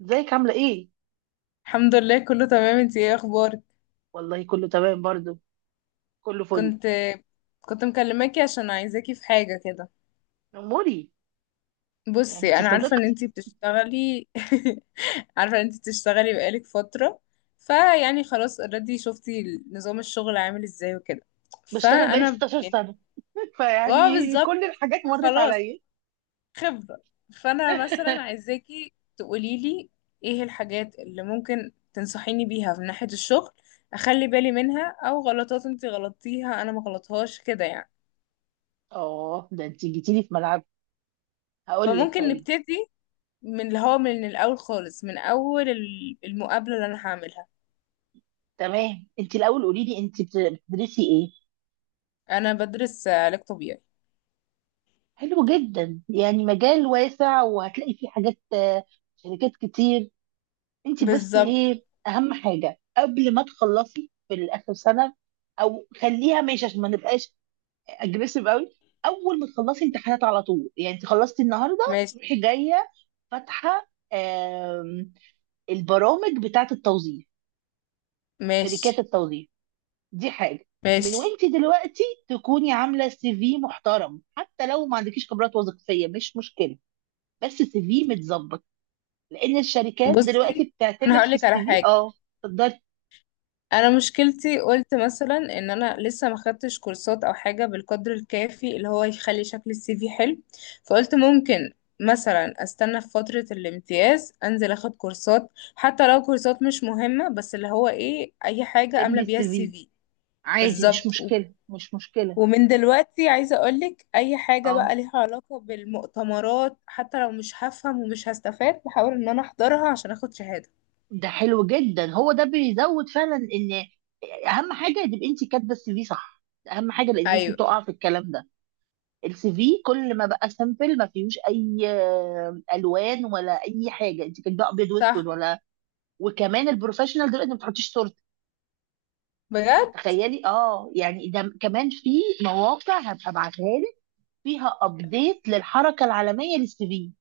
ازيك عاملة ايه؟ الحمد لله، كله تمام. انتي ايه اخبارك؟ والله كله تمام برضو، كله فل. كنت كنت مكلماكي عشان عايزاكي في حاجة كده. اموري، يعني بصي، انتي انا عارفة ان صديقتي. انتي بتشتغلي. عارفة ان انتي بتشتغلي بقالك فترة، فيعني خلاص، اوريدي شفتي نظام الشغل عامل ازاي وكده. بشتغل بقالي فانا 16 يعني سنة، اه فيعني بالظبط، كل الحاجات مرت فخلاص، عليا. خبرة. فأنا مثلا عايزاكي تقوليلي ايه الحاجات اللي ممكن تنصحيني بيها من ناحية الشغل، أخلي بالي منها أو غلطات انتي غلطتيها أنا ما غلطهاش كده يعني. اه، ده انتي جيتيلي في ملعب. هقول لك، فممكن طيب. نبتدي من اللي هو من الأول خالص، من أول المقابلة اللي أنا هعملها. تمام، انتي الاول قولي لي، انتي بتدرسي ايه؟ أنا بدرس علاج طبيعي. حلو جدا، يعني مجال واسع وهتلاقي فيه حاجات، شركات كتير. انتي بس بالظبط. ايه اهم حاجة قبل ما تخلصي في الاخر سنة، او خليها ماشي عشان ما نبقاش اجريسيف قوي. اول ما تخلصي امتحانات على طول، يعني انت خلصتي النهارده ماشي. تروحي جايه فاتحه البرامج بتاعه التوظيف، ماشي. شركات التوظيف. دي حاجه. من ماشي. وانت دلوقتي تكوني عامله سي في محترم، حتى لو ما عندكيش خبرات وظيفيه مش مشكله، بس سي في متظبط، لان الشركات دلوقتي بصي، أنا بتعتمد في هقولك على السي في. حاجة. اه، تقدري انا مشكلتي، قلت مثلا ان انا لسه ما خدتش كورسات او حاجه بالقدر الكافي اللي هو يخلي شكل السي في حلو. فقلت ممكن مثلا استنى في فتره الامتياز، انزل اخد كورسات حتى لو كورسات مش مهمه، بس اللي هو ايه اي حاجه تعملي املى بيها السي السي في في. عادي، مش بالظبط مشكله مش مشكله. ومن دلوقتي عايزه اقولك اي حاجه اه بقى ليها علاقه بالمؤتمرات، حتى لو مش هفهم ومش هستفاد، بحاول ان انا احضرها عشان اخد شهاده. ده حلو جدا، هو ده بيزود فعلا ان اهم حاجه تبقى انت كاتبه السي في صح. ده اهم حاجه لان الناس ايوه، بتقع في الكلام ده. السي في كل ما بقى سامبل ما فيهوش اي الوان ولا اي حاجه، انت كاتبه ابيض واسود صح، ولا. وكمان البروفيشنال دلوقتي ما بتحطيش صورتك. بجد. فتخيلي، اه يعني ده كمان، في مواقع هبقى ابعتها لك فيها ابديت للحركه العالميه للسي في،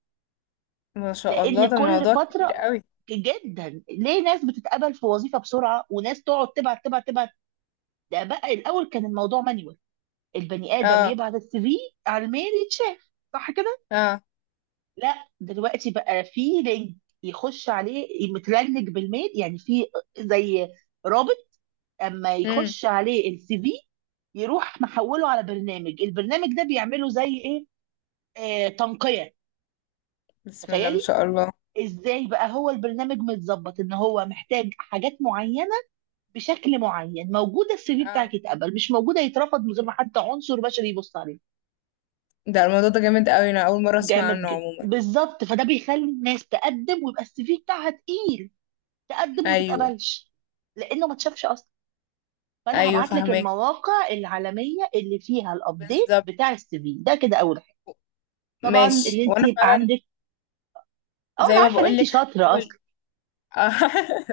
ما شاء الله، لان ده كل الموضوع كبير فتره قوي. جدا ليه ناس بتتقبل في وظيفه بسرعه وناس تقعد تبعت تبعت تبعت. ده بقى الاول كان الموضوع مانيوال، البني ادم اه. يبعت السي في على الميل يتشاف، صح كده. اه. لا دلوقتي بقى في لينك يخش عليه، متلنك بالميل يعني، في زي رابط، اما امم. يخش عليه السي في يروح محوله على برنامج، البرنامج ده بيعمله زي ايه، آه تنقية. بسم الله ما تخيلي، شاء الله. ازاي بقى هو البرنامج متظبط ان هو محتاج حاجات معينة بشكل معين، موجودة السي في اه، بتاعك يتقبل، مش موجودة يترفض، من غير ما حتى عنصر بشري يبص عليه. ده الموضوع ده جامد قوي، انا اول مره اسمع جامد عنه جدا عموما. بالظبط، فده بيخلي الناس تقدم ويبقى السي في بتاعها تقيل، تقدم وما ايوه. تتقبلش لانه ما اتشافش اصلا. فانا ايوه، هبعت لك فهمك، المواقع العالميه اللي فيها الابديت بالظبط. بتاع السي في، ده كده اول حاجه. طبعا ماشي، اللي انت وانا يبقى فعلا عندك، اه زي انا ما عارفه ان بقول انت لك شاطره هحاول. اصلا. آه،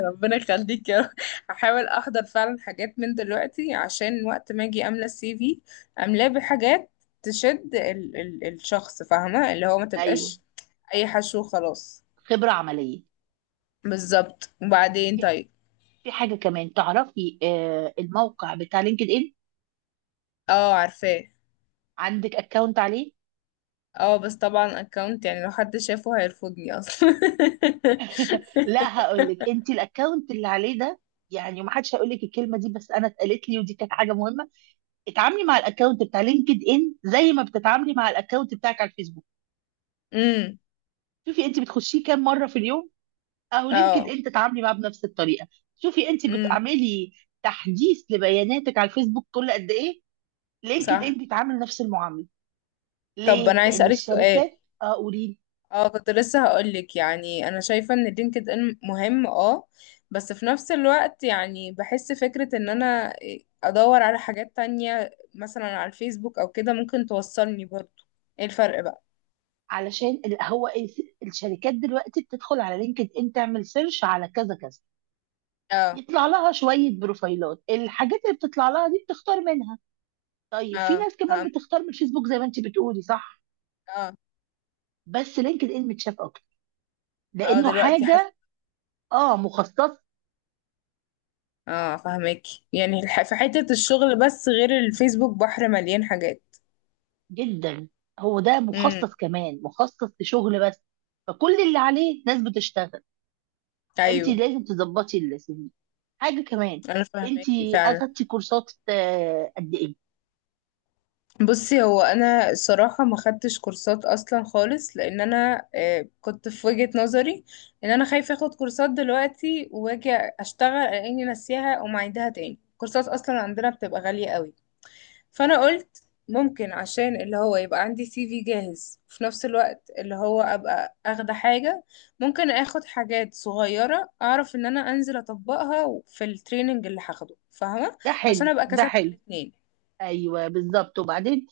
ربنا يخليك يا رب. هحاول احضر فعلا حاجات من دلوقتي عشان وقت ما اجي املى السي في، املاه بحاجات تشد ال الشخص، فاهمه؟ اللي هو ما ايوه، تبقاش اي حشو خلاص. خبره عمليه. بالظبط. وبعدين في طيب، في حاجه كمان تعرفي، آه الموقع بتاع لينكد ان، اه، عارفاه. عندك اكونت عليه؟ اه، بس طبعا اكونت يعني لو حد شافه هيرفضني اصلا. لا هقول لك، انت الاكونت اللي عليه ده، يعني ما حدش هيقول لك الكلمه دي، بس انا اتقالت لي ودي كانت حاجه مهمه. اتعاملي مع الاكونت بتاع لينكد ان زي ما بتتعاملي مع الاكونت بتاعك على الفيسبوك. امم. شوفي انت بتخشيه كام مره في اليوم، اهو لينكد اه. ان تتعاملي معاه بنفس الطريقه. شوفي انت امم. بتعملي تحديث لبياناتك على الفيسبوك كل قد ايه، لينكد ان صح. بيتعامل نفس المعامله. طب ليه؟ انا عايز لان اسالك سؤال. الشركات، اه قولي، اه، كنت لسه هقولك يعني انا شايفه ان لينكد ان مهم اه، بس في نفس الوقت يعني بحس فكره ان انا ادور على حاجات تانية مثلا على الفيسبوك او كده ممكن توصلني برضو. ايه الفرق بقى؟ علشان هو الشركات دلوقتي بتدخل على لينكد ان تعمل سيرش على كذا كذا، اه. يطلع لها شويه بروفايلات، الحاجات اللي بتطلع لها دي بتختار منها. طيب في اه، ناس كمان فهمت. بتختار من الفيسبوك زي ما انت بتقولي، صح، اه. بس لينكد ان متشاف اكتر اه، لانه دلوقتي. حاجه اه مخصص. اه، فاهمك. يعني في حتة الشغل، بس غير الفيسبوك بحر مليان حاجات. جدا هو ده امم. مخصص، كمان مخصص لشغل بس، فكل اللي عليه ناس بتشتغل. فانت ايوه، لازم تظبطي السي في. حاجه كمان، انا انت فاهمك فعلا. اخدتي كورسات قد ايه؟ بصي، هو انا الصراحة ما خدتش كورسات اصلا خالص، لان انا آه، كنت في وجهة نظري ان انا خايفة اخد كورسات دلوقتي واجي اشتغل اني ناسيها ومعيدها تاني، كورسات اصلا عندنا بتبقى غالية قوي. فانا قلت ممكن عشان اللي هو يبقى عندي سي في جاهز، وفي نفس الوقت اللي هو ابقى اخده حاجة، ممكن اخد حاجات صغيرة اعرف ان انا انزل اطبقها في التريننج اللي هاخده، فاهمة؟ ده عشان حلو ابقى ده كسبت حلو. الاتنين. ايوه بالظبط وبعدين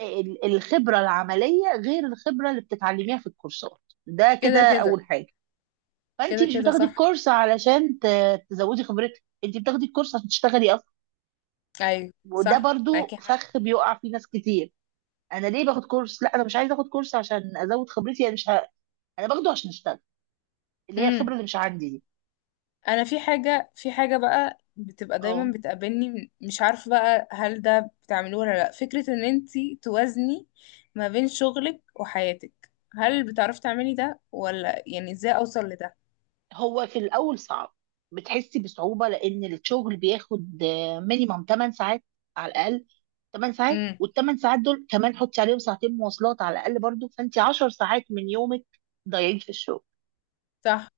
الخبره العمليه غير الخبره اللي بتتعلميها في الكورسات، ده كده كده كده. اول حاجه. فانت كده مش كده بتاخدي صح الكورس معاكي حق. علشان تزودي خبرتك، انت بتاخدي الكورس عشان تشتغلي اصلا. ايوه وده صح برضو معاكي حق. فخ بيقع فيه ناس كتير، انا ليه باخد كورس؟ لا انا مش عايزه اخد كورس عشان ازود خبرتي، انا مش انا باخده عشان اشتغل، اللي هي مم. الخبره اللي مش عندي دي. انا في حاجه في حاجه بقى بتبقى دايما اه. بتقابلني، مش عارفه بقى هل ده بتعملوه ولا لا، فكره ان انتي توازني ما بين شغلك وحياتك. هل بتعرفي تعملي ده ولا يعني ازاي اوصل لده؟ هو في الاول صعب، بتحسي بصعوبه لان الشغل بياخد مينيمم 8 ساعات على الاقل، 8 ساعات. امم. والثمان ساعات دول كمان حطي عليهم ساعتين مواصلات على الاقل، برضو فانت 10 ساعات من يومك ضايعين في الشغل، صح.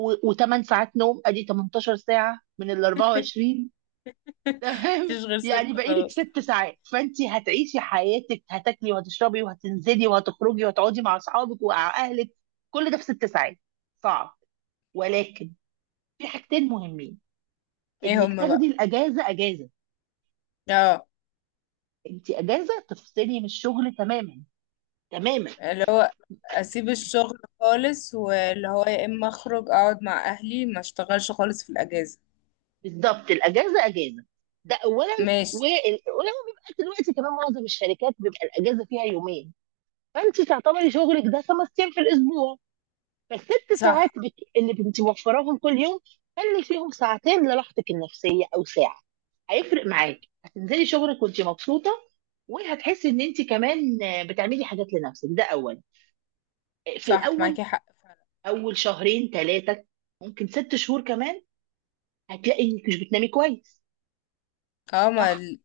و8 ساعات نوم، ادي 18 ساعه من ال 24. تمام، مفيش غير يعني ستة بقالك خلاص. 6 ساعات، فانت هتعيشي حياتك، هتاكلي وهتشربي وهتنزلي وهتخرجي وهتقعدي مع اصحابك ومع اهلك، كل ده في 6 ساعات. صعب، ولكن في حاجتين مهمين. ايه انك هما تاخدي بقى؟ الاجازه اجازه، اه، انت اجازه تفصلي من الشغل تماما، تماما. اللي هو اسيب الشغل خالص، واللي هو يا اما اخرج اقعد مع اهلي ما اشتغلش خالص في الاجازه. بالظبط، الاجازه اجازه، ده اولا. ماشي. وال- ولما بيبقى دلوقتي كمان معظم الشركات بيبقى الاجازه فيها يومين، فانت تعتبري شغلك ده 5 ايام في الاسبوع. فالست ساعات صح. اللي بنتي موفراهم كل يوم، خلي فيهم ساعتين لراحتك النفسية أو ساعة. هيفرق معاكي، هتنزلي شغلك وانت مبسوطة، وهتحسي ان انت كمان بتعملي حاجات لنفسك. ده أول، في صح معاكي الأول، حق. أول شهرين ثلاثة، ممكن 6 شهور كمان، هتلاقي انك مش بتنامي كويس، اه ما صح؟ ال-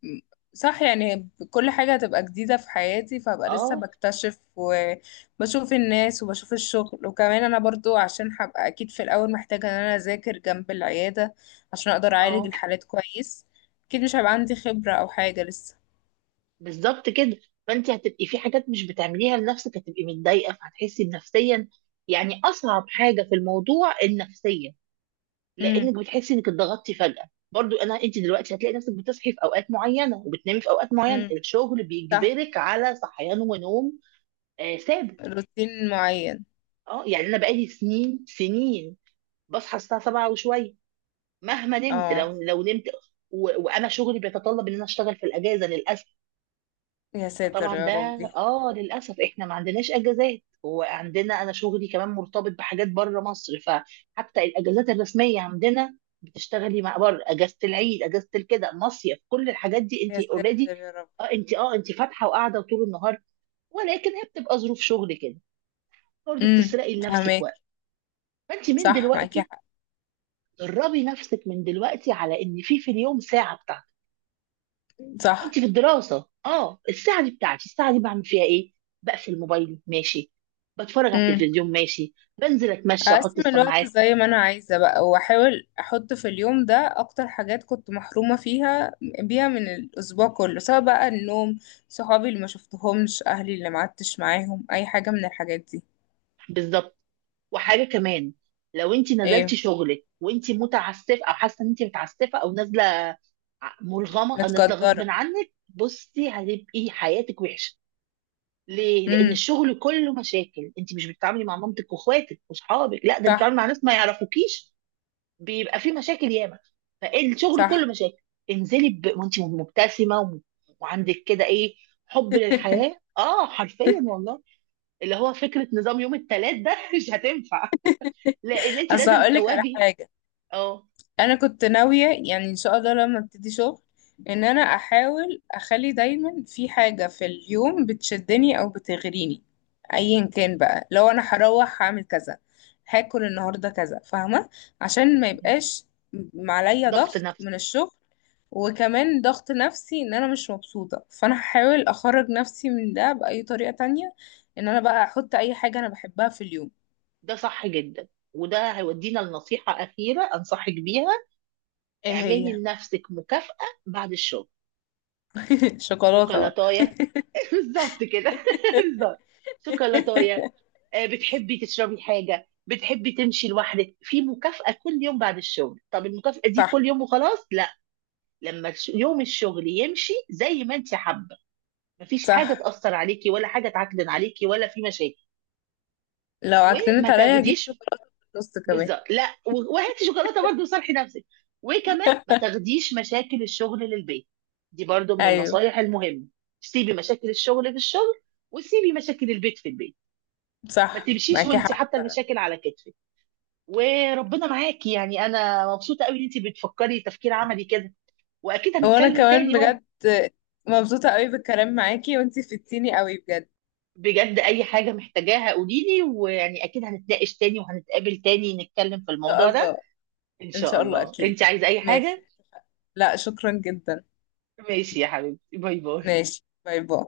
صح، يعني كل حاجة هتبقى جديدة في حياتي، فهبقى لسه اه بكتشف وبشوف الناس وبشوف الشغل، وكمان انا برضو عشان هبقى اكيد في الاول محتاجة ان انا اذاكر جنب العيادة عشان اقدر اعالج اه الحالات كويس. اكيد مش هيبقى عندي خبرة او حاجة لسه. بالظبط كده. فانت هتبقي في حاجات مش بتعمليها لنفسك، هتبقي متضايقة فهتحسي نفسيا، يعني أصعب حاجة في الموضوع النفسية، امم. لانك بتحسي انك اتضغطتي فجاه. برضو انا انت دلوقتي هتلاقي نفسك بتصحي في اوقات معينه وبتنامي في اوقات معينه، امم. الشغل صح. بيجبرك على صحيان ونوم آه ثابت. روتين معين. اه يعني انا بقالي سنين سنين، بصحى الساعه 7 وشويه مهما نمت، اه. لو نمت. وانا شغلي بيتطلب ان انا اشتغل في الاجازه للاسف. يا ساتر فطبعا يا ده، ربي. اه للاسف احنا ما عندناش اجازات، وعندنا انا شغلي كمان مرتبط بحاجات بره مصر، فحتى الاجازات الرسميه عندنا بتشتغلي مع بره، اجازه العيد، اجازه الكده، مصيف، كل الحاجات دي يا انت ساتر اوريدي. يا رب. اه انت، اه انت فاتحه وقاعده طول النهار، ولكن هي بتبقى ظروف شغل كده، برضه امم. بتسرقي لنفسك فهماك. وقت. فانت من صح معاكي دلوقتي حق. دربي نفسك من دلوقتي على ان في في اليوم ساعه بتاعتك. صح. وانت في الدراسه اه، الساعه دي بتاعتي الساعه دي بعمل فيها ايه، بقفل موبايلي، ماشي، بتفرج على امم. التلفزيون، ماشي، بنزل اتمشى واحط اقسم الوقت السماعات. زي ما انا عايزه بقى، واحاول احط في اليوم ده اكتر حاجات كنت محرومه فيها بيها من الاسبوع كله، سواء بقى النوم، صحابي اللي ما شفتهمش، اهلي اللي ما قعدتش معاهم، اي حاجه من الحاجات دي. بالظبط. وحاجه كمان، لو انت نزلتي ايه. شغلك وانت متعسفه، او حاسه ان انت متعسفه او نازله مرغمه، او نازله غصب متقدره. عنك، بصي هتبقي حياتك وحشه. ليه؟ لان امم. الشغل كله مشاكل، انت مش بتتعاملي مع مامتك واخواتك واصحابك، لا ده انت صح. بتتعاملي مع ناس ما يعرفوكيش، بيبقى في مشاكل ياما. فالشغل كله صح. مشاكل، انزلي وانت مبتسمه، وعندك كده ايه، حب للحياه اه، حرفيا والله. اللي هو فكره نظام يوم الثلاث ده مش هتنفع، لان انت اصل لازم هقولك على تواجهي. حاجه. اه انا كنت ناويه يعني ان شاء الله لما ابتدي شغل ان انا احاول اخلي دايما في حاجه في اليوم بتشدني او بتغريني، ايا كان بقى، لو انا هروح هعمل كذا، هاكل النهارده كذا، فاهمه؟ عشان ما يبقاش عليا ضغط ضغط نفسي. من الشغل، وكمان ضغط نفسي ان انا مش مبسوطه، فانا هحاول اخرج نفسي من ده باي طريقه تانية، ان انا بقى احط اي حاجه انا بحبها في اليوم. ده صح جدا، وده هيودينا لنصيحه اخيره انصحك بيها. ايه اعملي هي؟ لنفسك مكافاه بعد الشغل. شوكولاته بقى. شوكولاتايه، بالظبط كده، بالظبط، شوكولاتايه. بتحبي تشربي حاجة، بتحبي تمشي لوحدك، في مكافأة كل يوم بعد الشغل. طب المكافأة دي صح. كل يوم وخلاص؟ لا، لما يوم الشغل يمشي زي ما انت حابة، مفيش حاجة صح. تأثر عليكي ولا حاجة تعكدن عليكي ولا في مشاكل، لو عكننت وما عليا هجيب تاخديش. شوكولاتة في النص كمان. بالظبط، لا وهاتي شوكولاتة برضه وصالحي نفسك. وكمان ما تاخديش مشاكل الشغل للبيت، دي برضه من ايوه النصايح المهمة، سيبي مشاكل الشغل في الشغل، وسيبي مشاكل البيت في البيت، ما صح تمشيش معاكي وانت حق. حاطه المشاكل على كتفك. وربنا معاكي، يعني انا مبسوطه قوي ان انت بتفكري تفكير عملي كده، واكيد وانا هنتكلم كمان تاني برضه. بجد مبسوطة قوي بالكلام معاكي، وانتي فدتيني قوي بجد. بجد اي حاجه محتاجاها قولي لي، ويعني اكيد هنتناقش تاني وهنتقابل تاني نتكلم في ان شاء الموضوع ده. الله. ان ان شاء شاء الله الله. اكيد. انت عايزه اي ماشي. حاجه. لا، شكرا جدا. ماشي يا حبيبتي، باي باي. ماشي، باي باي.